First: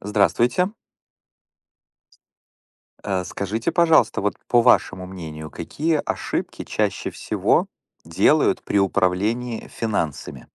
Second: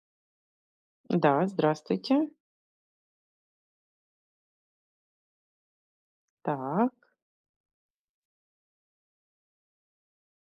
Здравствуйте. Да, здравствуйте. Скажите, пожалуйста, вот по вашему мнению, какие ошибки Так. чаще всего делают при управлении финансами?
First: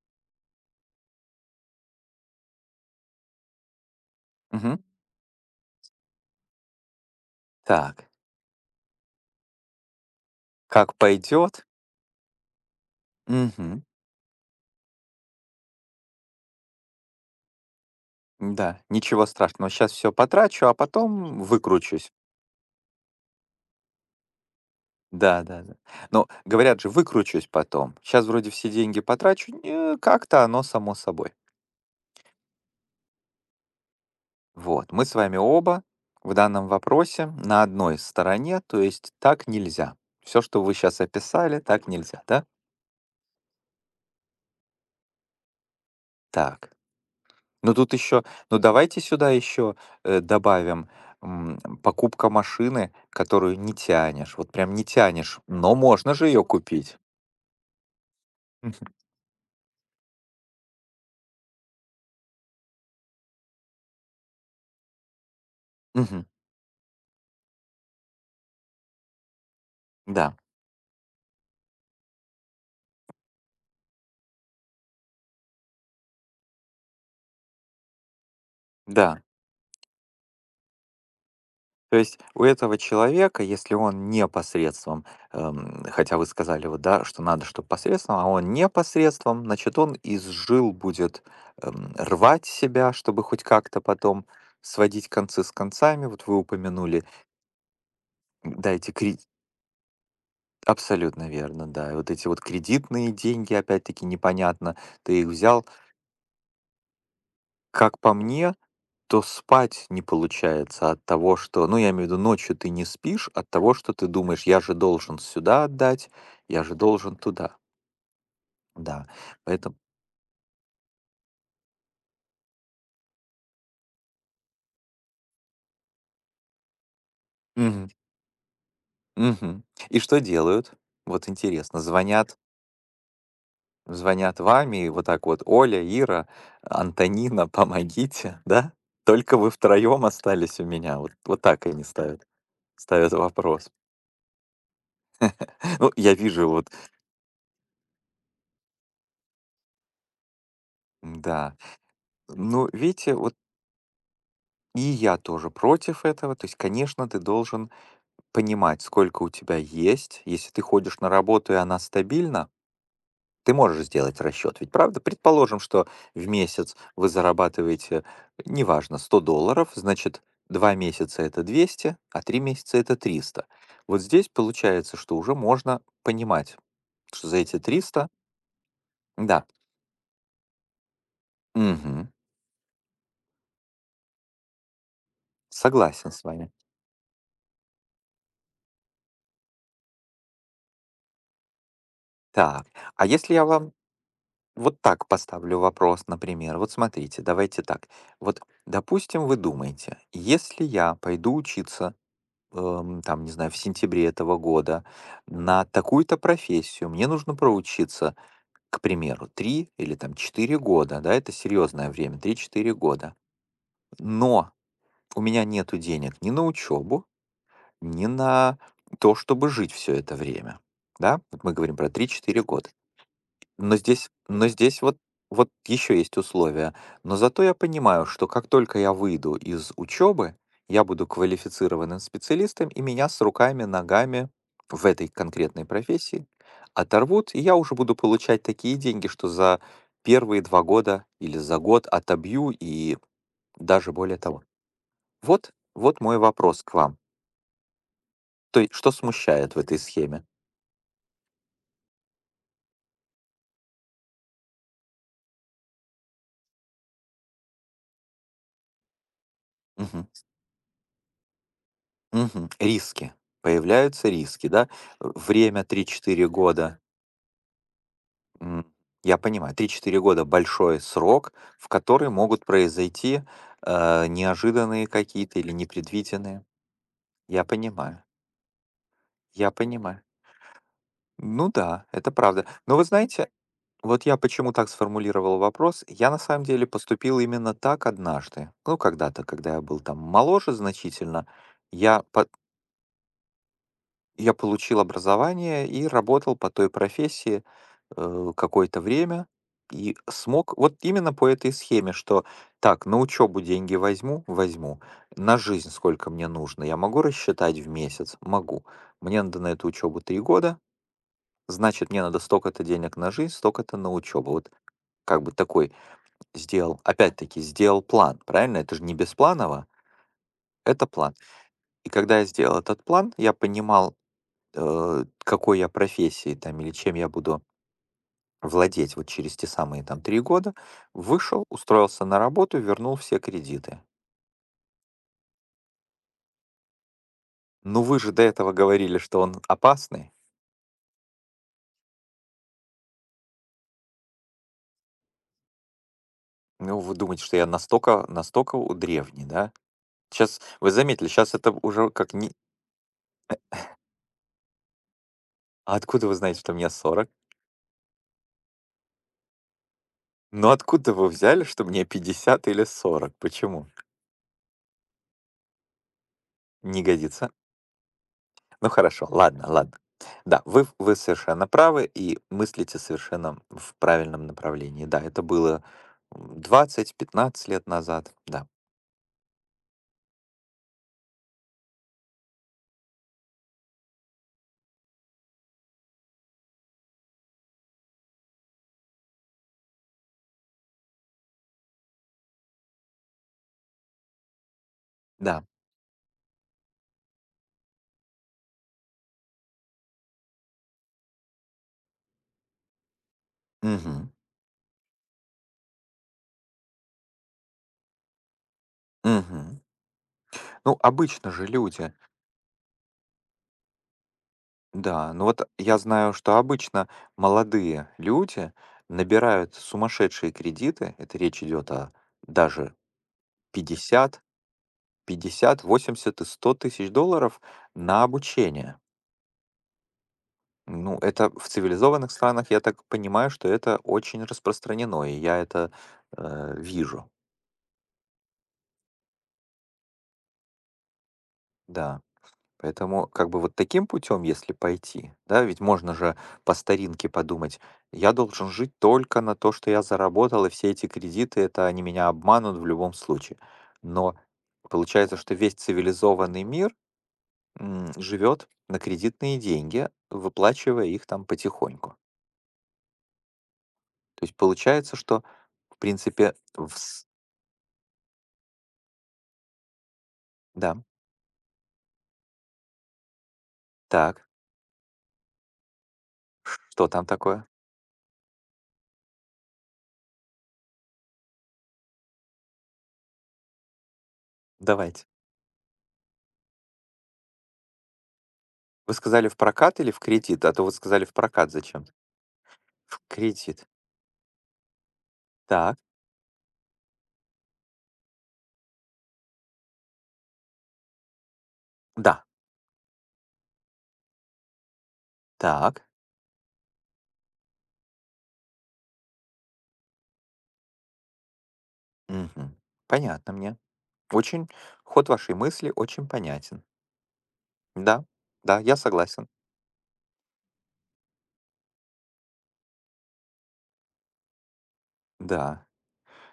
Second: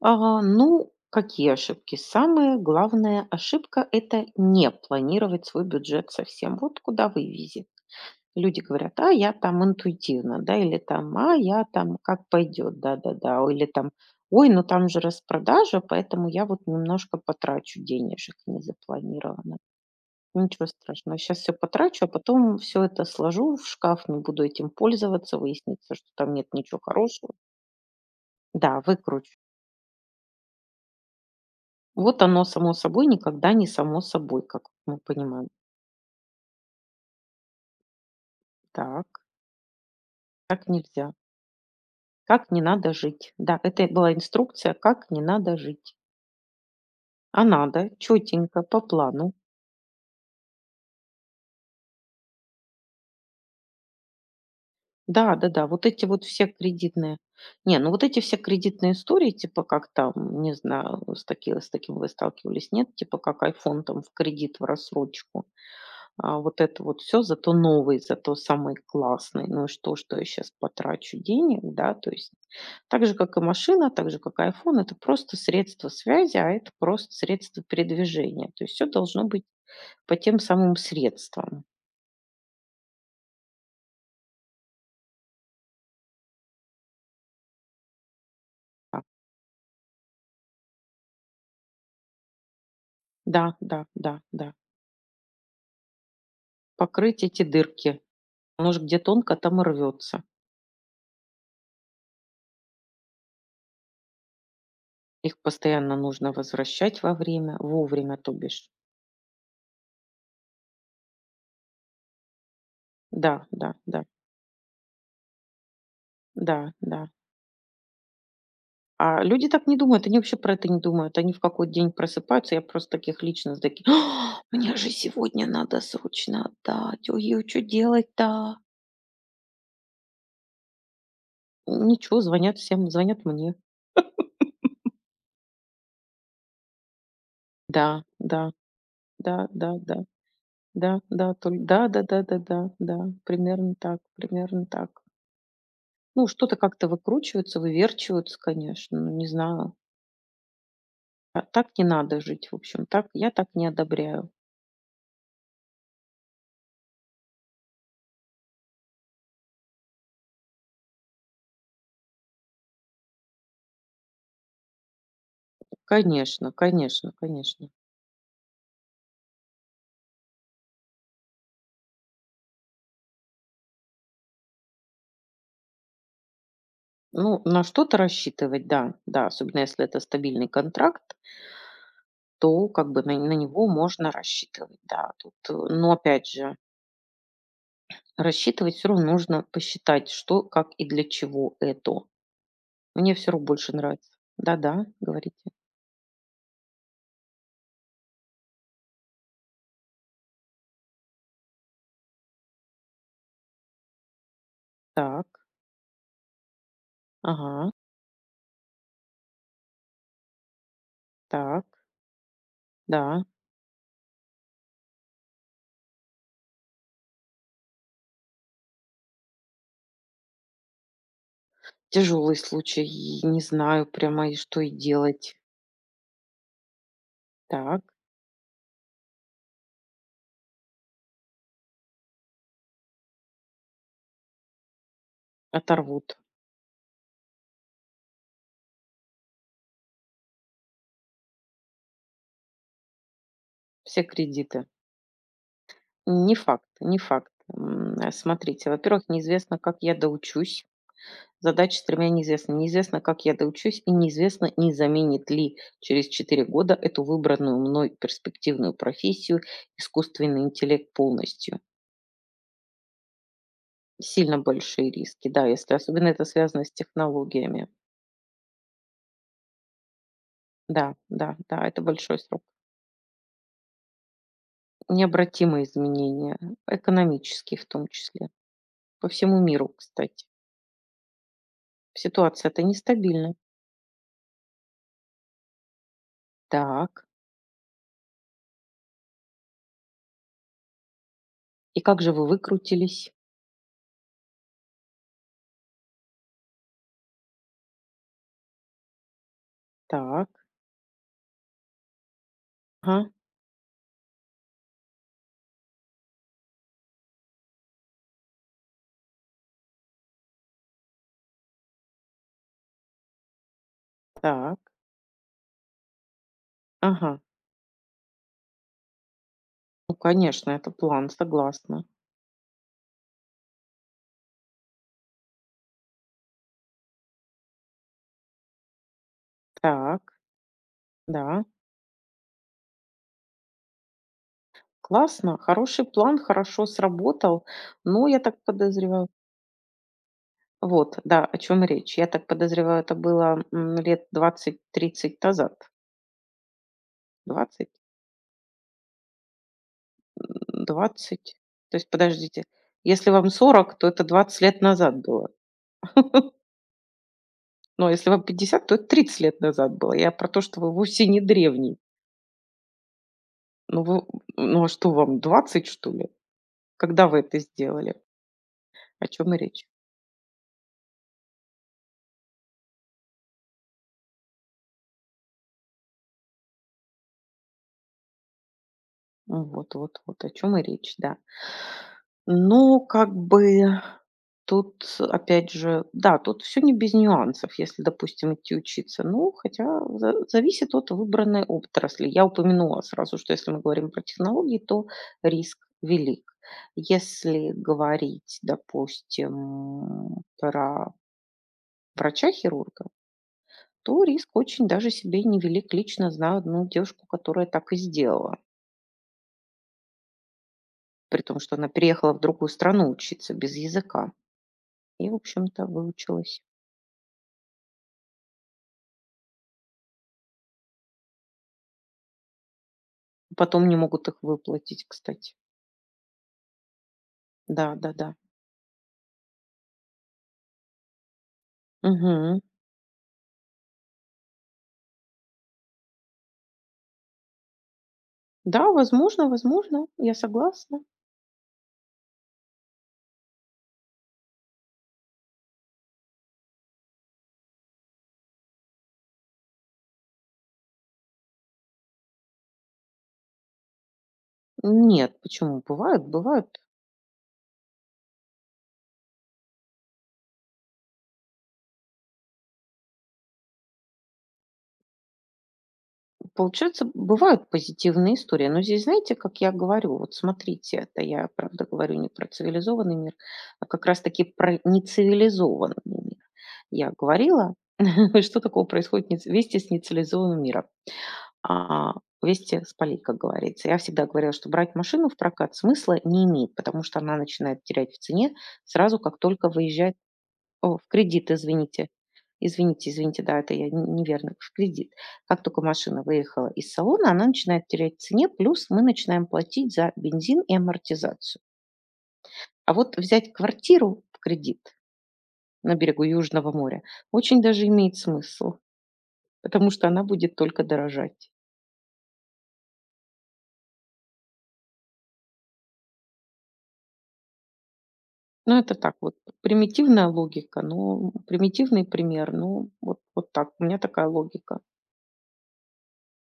Ага, ну, какие ошибки? Самая главная ошибка — это не Мгм. планировать свой бюджет совсем. Вот куда вывезет. Так, Люди говорят: а я там интуитивно, да, или как там, а я пойдет? там как пойдет, да-да-да, или Мгм. там, ой, ну там же распродажа, поэтому я вот немножко потрачу денежек Да, ничего незапланированно. страшного. Сейчас все Ничего потрачу, а страшного, сейчас потом все потрачу, а выкручусь. потом все это сложу в шкаф, не буду этим пользоваться, Да, да, да. выяснится, что Но там нет ничего говорят же, хорошего. выкручусь потом. Сейчас вроде все Да, деньги выкручу. потрачу, не, как-то оно само собой. Вот оно само собой никогда не само собой, как Вот, мы мы с вами понимаем. оба в данном вопросе на одной стороне, то Так, есть так нельзя. Все, что так вы сейчас нельзя. описали, так нельзя, да? Как не надо жить. Да, это была инструкция, как не надо жить. Так. А Ну надо тут еще, ну четенько, по давайте сюда плану. еще добавим м, покупка машины, которую не тянешь, вот прям не Да, тянешь, да, да, но вот эти можно вот же ее все купить. кредитные. Не, ну вот эти все кредитные Мгм. истории, типа как там, не знаю, с таким вы сталкивались, нет, типа как iPhone там в кредит, в рассрочку. А, вот это вот все, зато новый, зато самый классный. Ну и что, что я Да, сейчас потрачу денег, да? То есть так же, как и машина, так же, как и iPhone, это просто средство связи, а это просто средство передвижения. То есть все да. должно быть по тем самым средствам. То есть у этого человека, если он не посредством, хотя вы сказали вот, да, что надо, чтобы посредством, а он не А, посредством, значит, он из жил будет рвать себя, чтобы хоть да, да, как-то да, потом да. сводить концы с концами. Вот вы упомянули, Покрыть эти дырки. Оно да, эти где кредиты. тонко, там и рвётся. Абсолютно верно, да. И вот эти вот кредитные деньги, опять-таки, непонятно, ты их Их взял. постоянно нужно возвращать во время Как по вовремя, то мне, бишь. то спать не получается от того, что, ну, я имею в виду, ночью ты не спишь Да, от да, того, что да, ты думаешь, я же должен сюда отдать, я да, же да. должен туда. Да, А люди так не поэтому. думают, они вообще про это не думают. Они в какой-то день просыпаются, я просто таких лично знаю, такие: «А, мне же сегодня надо срочно отдать, ой, что Мгм. делать-то?» Мгм. И что делают? Вот интересно, Ничего, звонят, звонят всем, звонят мне. звонят вам и вот так вот, Оля, Ира, Антонина, Да, да, помогите, да? да, Только вы да, да, втроем остались у да, меня. Вот, да, вот толь так да, они да, да, ставят, да, да, да, ставят вопрос. примерно так, примерно так. Ну, я Ну, вижу что-то вот, как-то выкручиваются, выверчиваются, конечно, ну, не знаю. А да. так не надо жить, в Ну, общем, так видите, я вот. так не одобряю. И я тоже против этого. То есть, конечно, ты должен понимать, сколько у тебя есть. Если ты ходишь на работу, и она стабильна, ты можешь сделать расчет. Ведь правда, предположим, что в Конечно, месяц вы конечно, конечно. зарабатываете, неважно, $100, значит, 2 месяца это 200, а 3 месяца это 300. Вот здесь получается, что уже можно понимать, что за Ну, эти на что-то 300, рассчитывать, да, да, да, особенно если это стабильный контракт, мгм, то как бы на него можно рассчитывать, да. Тут, но согласен с опять вами. же, рассчитывать все равно нужно посчитать, что, как и для чего это. Так, а Мне все если я равно вам. больше нравится. Вот Да-да, так говорите. поставлю вопрос, например. Вот смотрите, давайте так. Вот, допустим, вы думаете, если я пойду учиться, там, не знаю, в сентябре этого года Так, на такую-то профессию, мне нужно ага, проучиться, к примеру, 3 или там 4 года, да, это так, серьезное время, 3-4 года. да. Но у меня нету денег ни на учебу, ни на то, чтобы жить все это время. Да? Вот мы говорим про Тяжелый 3-4 года. случай, и не Но знаю здесь прямо, и но что, и здесь вот делать. вот еще есть условия. Но зато я Так, понимаю, что как только я выйду из учебы, я буду квалифицированным специалистом, и меня с руками, ногами в этой конкретной оторвут профессии оторвут, и я уже буду получать такие деньги, что за первые 2 года или за год отобью, и даже все более того. кредиты. Вот мой Не вопрос факт, к вам. не факт. То Смотрите, есть что во-первых, смущает неизвестно, в как этой я схеме? доучусь. Задача с тремя неизвестными. Неизвестно, как я доучусь, и неизвестно, не заменит ли через 4 года эту выбранную мной перспективную профессию Мгм. искусственный интеллект полностью. Мгм. Риски. Появляются Сильно риски, да? большие риски, да, Время если особенно это три-четыре связано с года. технологиями. М, я понимаю, 3-4 года большой Да, срок, да, да, в это который большой срок. могут произойти, неожиданные какие-то или Необратимые изменения, непредвиденные. Я экономические в том понимаю, числе, по всему я миру, понимаю. кстати. Ну да, это правда. Ситуация-то Но вы знаете, нестабильна. вот я почему так сформулировал вопрос. Я на самом деле Так, поступил именно так однажды. Ну, когда-то, когда я был там моложе значительно, и как я же вы по выкрутились? Я получил образование и работал по той профессии, какое-то время и Так, смог вот именно по этой схеме, что так, ага, на учебу деньги возьму, возьму, на жизнь сколько мне нужно, я могу рассчитать в месяц, могу. Мне надо на эту учебу 3 года, значит, мне надо столько-то денег на жизнь, столько-то на учебу. Вот так, как бы такой сделал, ага. опять-таки, сделал план, правильно? Это же не беспланово, Ну, конечно, это это план, план. согласна. И когда я сделал этот план, я понимал, какой я профессии там или чем я буду владеть вот через те самые там Так, 3 года, да, вышел, устроился на работу, вернул все кредиты. классно, хороший план, хорошо сработал. Ну вы Но же я до так этого говорили, подозреваю что он опасный. вот, да, о чем речь. Я так подозреваю, это было, лет 20-30 назад. Ну вы думаете, что я Двадцать, настолько, настолько у древний, да? Сейчас вы заметили, сейчас 20. это То есть, уже как не. подождите, если вам 40, то это 20 лет назад было. А откуда вы знаете, что мне сорок? Но если вам 50, то это 30 лет назад было. Я про то, Ну что вы откуда вовсе вы не взяли, что древний. мне 50 или сорок? Почему? Ну, вы ну, а что вам, 20, что ли? Не Когда вы годится. это сделали? Ну хорошо, О чём ладно, речь? ладно. Да, вы совершенно правы и мыслите совершенно в правильном направлении. Да, это было 20-15 лет назад. Да, Вот о чем и речь, да. Но как бы тут опять же, да, тут все не без нюансов, если, допустим, идти учиться. Ну, хотя за зависит от выбранной отрасли. Я упомянула сразу, что если мы говорим про технологии, то да. риск велик. Если говорить, допустим, про врача-хирурга, то Мгм. риск очень даже себе невелик. Лично знаю одну девушку, которая так и сделала. Мгм. Ну, При обычно том, же что она люди, переехала в другую страну учиться без языка и, да, в ну вот общем-то, я знаю, что выучилась. обычно молодые люди набирают сумасшедшие кредиты, это речь идет о даже Потом не могут их 50, выплатить, кстати. 50, 80 и 100 тысяч долларов Да, на да-да. обучение. Ну, это в цивилизованных Мгм. странах, я так понимаю, что это очень распространено, и я это вижу, Да, возможно, я согласна. да. Поэтому как бы вот таким путем, если пойти, да, ведь можно же по старинке подумать, я должен жить только на то, что я заработал, и все эти кредиты, это они меня обманут в любом случае. Но получается, Нет, что весь почему? Бывают цивилизованный бывают, мир живет на кредитные деньги, выплачивая их там потихоньку. То есть получается, что, в принципе. Получается, бывают позитивные истории. Но здесь, знаете, как я говорю, вот смотрите, Да. это я, правда, говорю не про цивилизованный мир, а как раз таки Так, про нецивилизованный мир. что Я там такое? говорила, что такого происходит в нецивилизованным миром. А, вести с полей, как говорится. Я всегда говорила, что брать Давайте. машину в прокат смысла не имеет, потому что она начинает терять в цене Вы сразу, как сказали в только прокат или выезжает. в кредит? А то вот О, в сказали в кредит, прокат зачем? извините. Извините, В извините, да, это я кредит. Неверно, в кредит. Как только Так, машина выехала из салона, она начинает терять в цене, плюс мы начинаем платить за бензин и амортизацию. да, А вот взять квартиру в кредит на так. берегу Южного моря очень даже имеет смысл, потому что она будет только дорожать. Мгм. Понятно мне. Очень ход вашей мысли очень понятен. Да, Ну, да, это я так вот, согласен. примитивная логика, ну, примитивный пример, ну, вот, вот так, у меня такая логика. Да.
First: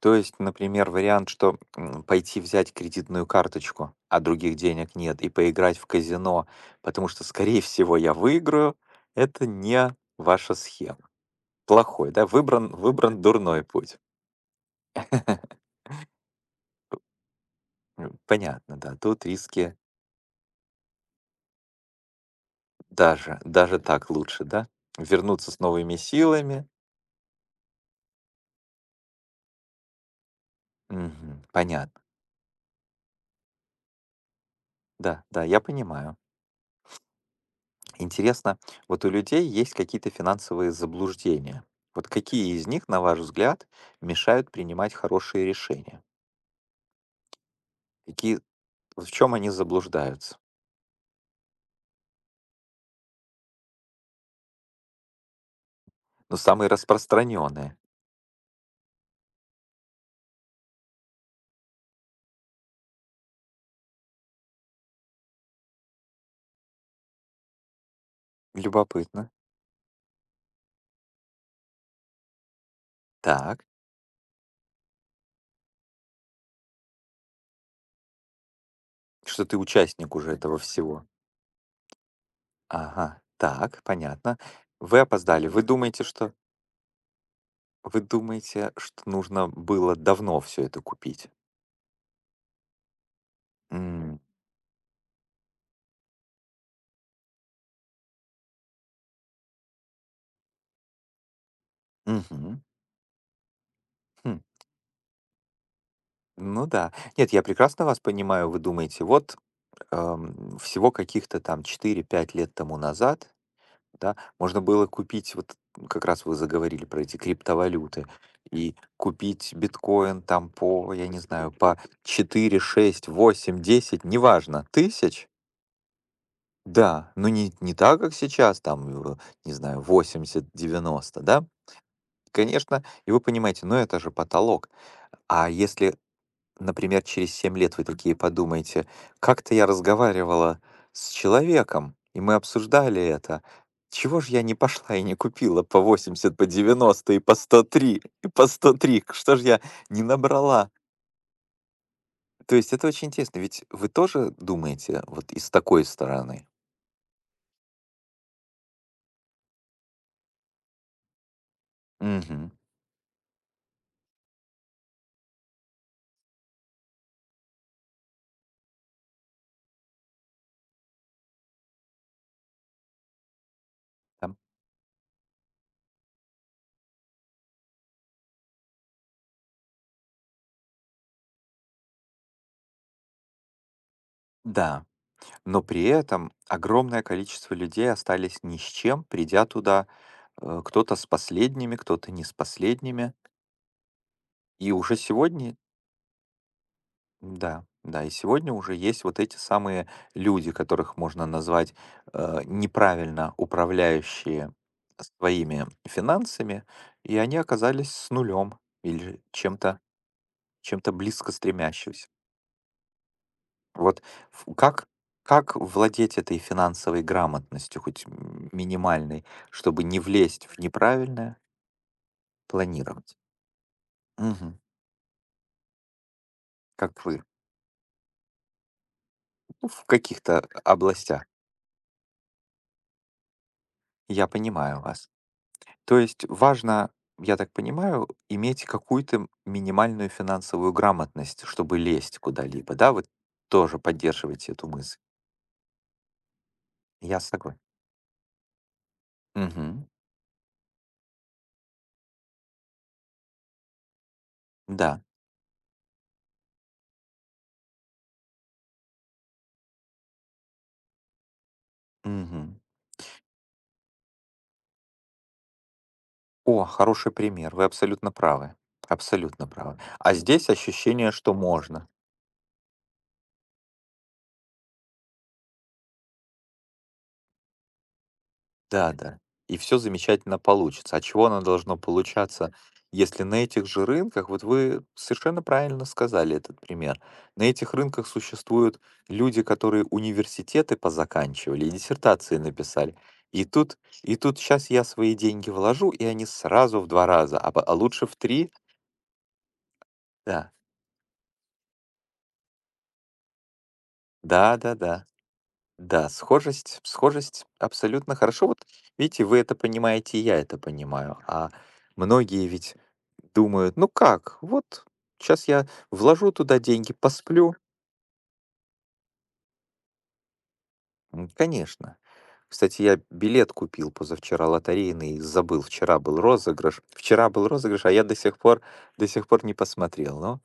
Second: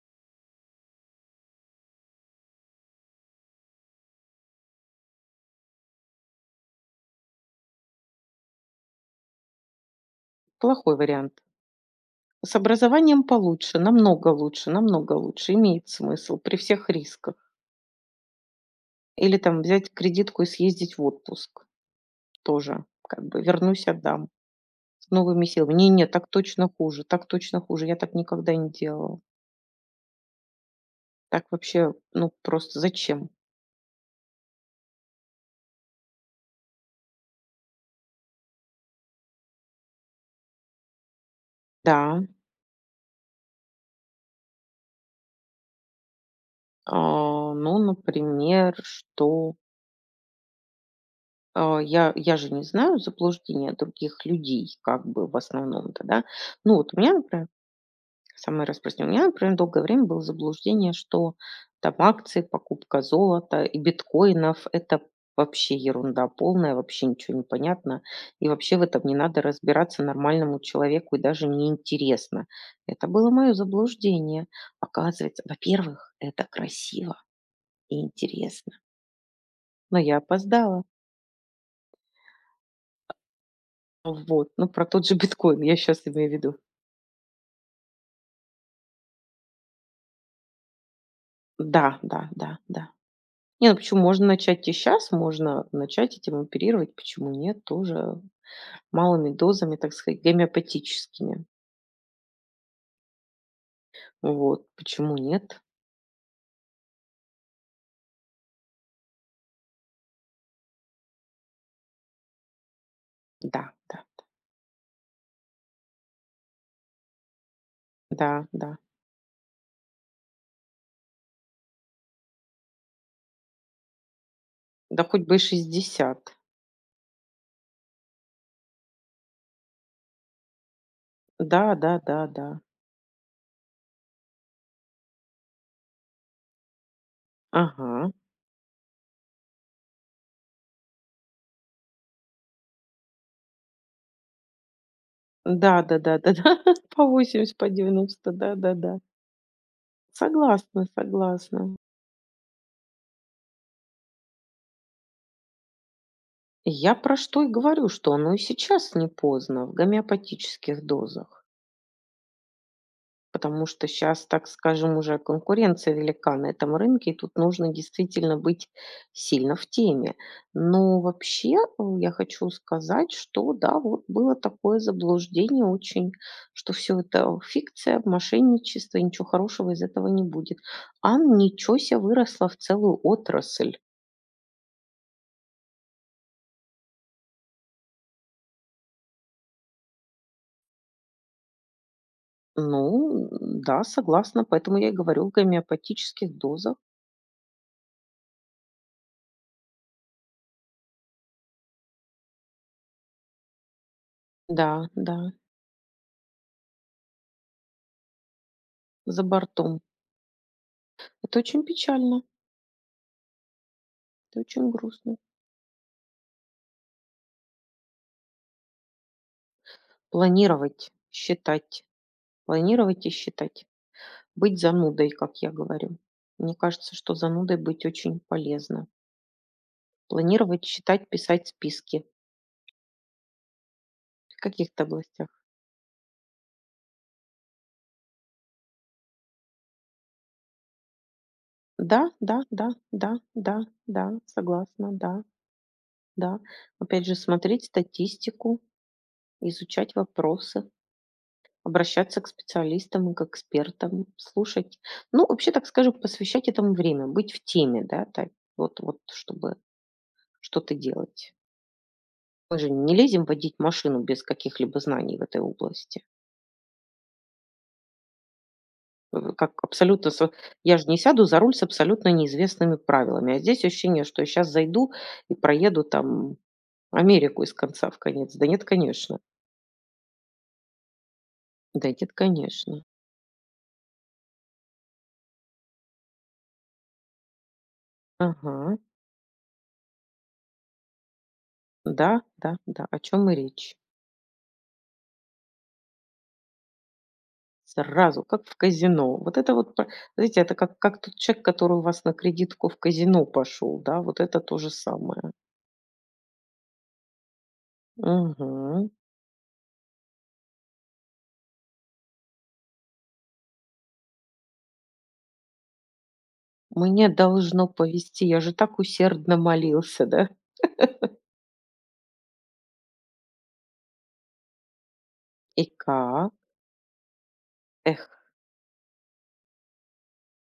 То есть, например, вариант, что пойти взять кредитную карточку, а других денег нет, и поиграть в казино, потому что, скорее всего, я выиграю, это не ваша Плохой схема. вариант. Плохой, да? С Выбран образованием дурной получше, путь. Намного лучше, имеет смысл при всех рисках. Понятно, да. Тут Или там риски взять кредитку и съездить в отпуск тоже, как бы даже вернусь, так отдам лучше, да? с новыми Вернуться с силами. новыми Не-не, силами. Так точно хуже, я так никогда не делала. Мгм. Так вообще, Понятно. ну, просто зачем? Да, да, я понимаю. Интересно, вот у людей есть какие-то финансовые заблуждения. Вот Да, какие из них, на ваш взгляд, мешают принимать хорошие решения? Ну, Какие, например, в чем они что. заблуждаются? А, я же не знаю заблуждения других людей, как бы в основном-то, да. Ну, самые Ну, вот у меня, например, распространенные. самое распространенное, у меня, например, долгое время было заблуждение, что там акции, покупка золота и биткоинов — это вообще ерунда полная, вообще ничего не понятно, и вообще в этом не Любопытно. надо разбираться нормальному человеку, и даже неинтересно. Это было мое Так, заблуждение. Оказывается, во-первых, это красиво и интересно, что ты но участник я уже этого опоздала. всего. Ага, так, понятно. Вот, ну, про Вы тот же опоздали. биткоин я сейчас имею в виду. Вы думаете, что нужно было давно все это купить? Да, да, да, да. Не, ну почему? М, Можно начать и щас, можно начать этим оперировать, почему нет? Тоже малыми дозами, так сказать, гомеопатическими. Мгм. Хм. Вот, почему нет? Ну да. Нет, я прекрасно вас понимаю. Вы думаете, вот, всего каких-то там 4-5 лет тому назад, Да, да, да, можно было купить, вот как раз вы заговорили про эти криптовалюты, да, и да. купить биткоин там по, я не знаю, по 4, 6, 8, 10, неважно, Да хоть тысяч. бы и 60. Да, но не так, как сейчас, там, э, не знаю, 80, 90, да? Да, да, да, да. Конечно, и вы понимаете, но это же потолок. А если, например, через 7 лет вы Ага. такие подумаете, как-то я разговаривала с человеком, и мы обсуждали это, чего же я не пошла и не купила Да, по да, да, да, да. 80, по По 90 и по восемьдесят, по 103, и девяносто. по да, да, да. 103, что же я не набрала? Согласна, согласна. То есть это очень интересно, ведь вы тоже думаете вот из такой стороны? Я про что и говорю, что оно и сейчас не поздно в гомеопатических дозах, Мгм. потому что сейчас, так скажем, уже конкуренция велика на этом рынке, и тут нужно действительно быть сильно в теме. Но вообще я хочу сказать, что да, вот было Там- такое заблуждение, очень, что все это фикция, мошенничество, и ничего хорошего из этого не будет. А ничего себе, выросла в целую отрасль. Да. Но при этом огромное количество людей остались ни с чем, придя туда, кто-то с последними, кто-то не с Ну, последними. да, согласна, И поэтому я и уже говорю в сегодня, гомеопатических дозах. да, да, и сегодня уже есть вот эти самые люди, которых можно назвать неправильно управляющие Да, да, своими финансами, и они оказались с нулем или за бортом. чем-то близко Это очень стремящимся. печально, Вот это ф очень как грустно. как владеть этой финансовой грамотностью, хоть минимальной, чтобы не влезть в Планировать, неправильное считать, планировать и планировать? считать. Мгм. Быть занудой, как я говорю. Мне кажется, Как что вы, занудой быть очень полезно. ну, в каких-то Планировать, считать, областях. писать списки Я в понимаю каких-то вас. областях. То есть важно, я так понимаю, иметь какую-то минимальную финансовую грамотность, чтобы Да, лезть да, да, куда-либо, да? Вы да, да, тоже да, поддерживаете эту согласна, мысль? да, да. Опять же, Я согласен. смотреть статистику, Мгм. изучать вопросы. Обращаться к специалистам, к экспертам, слушать. Да. Ну, вообще, так скажем, посвящать этому время, быть в теме, да, так вот, чтобы что-то делать. Мы Мгм. же не лезем водить машину без каких-либо знаний в этой области. О, хороший пример. Вы абсолютно правы. Абсолютно Как правы. абсолютно... А с- здесь Я же не ощущение, сяду что за руль с можно. абсолютно неизвестными правилами. А здесь ощущение, что я сейчас зайду и проеду там Америку из конца в конец. Да нет, Да-да. конечно. И все замечательно получится. А чего оно должно Да нет, получаться, конечно. если на этих же рынках, вот вы совершенно правильно сказали этот пример, на этих рынках Ага. существуют люди, которые университеты позаканчивали и Да, диссертации да, да. написали. О чем и И речь. тут и тут сейчас я свои деньги вложу, и они сразу в 2 раза, а по а лучше в Сразу, как 3. в казино. Вот это вот, п знаете, Да. это как тот человек, который у вас на кредитку в казино пошел, да, вот это то же Да-да-да. самое. Да, схожесть абсолютно хорошо. Вот Мгм. видите, вы это понимаете, и я это понимаю. А многие ведь думают, ну как, вот сейчас я вложу туда деньги, Мне посплю. должно повезти, я же так усердно молился, да? Конечно. Кстати, я билет купил позавчера лотерейный, забыл. И Вчера был как? розыгрыш. Вчера был розыгрыш, а Эх, я до сих пор не посмотрел. Но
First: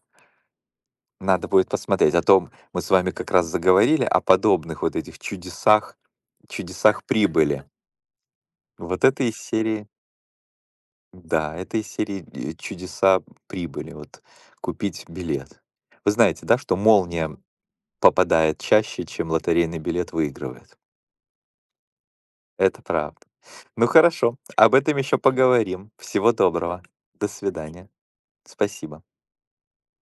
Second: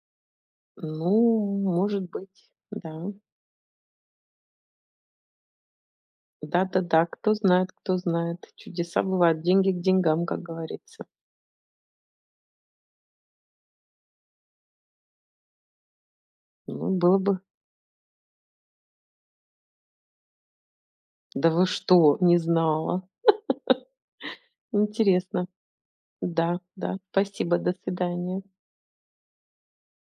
ну, надо будет может посмотреть. О быть, том мы с вами да. как раз заговорили, о подобных вот этих чудесах, чудесах Да-да-да, кто прибыли. знает, кто знает. Чудеса Вот это из бывают, деньги к серии деньгам, как говорится. Да, это из серии "Чудеса прибыли", вот купить билет. Вы знаете, да, что Ну, было бы. молния попадает чаще, чем лотерейный билет выигрывает? Да вы что, не Это знала. правда. Ну хорошо, об этом еще Интересно. поговорим. Всего Да, доброго. да. До Спасибо, до свидания. свидания. Спасибо.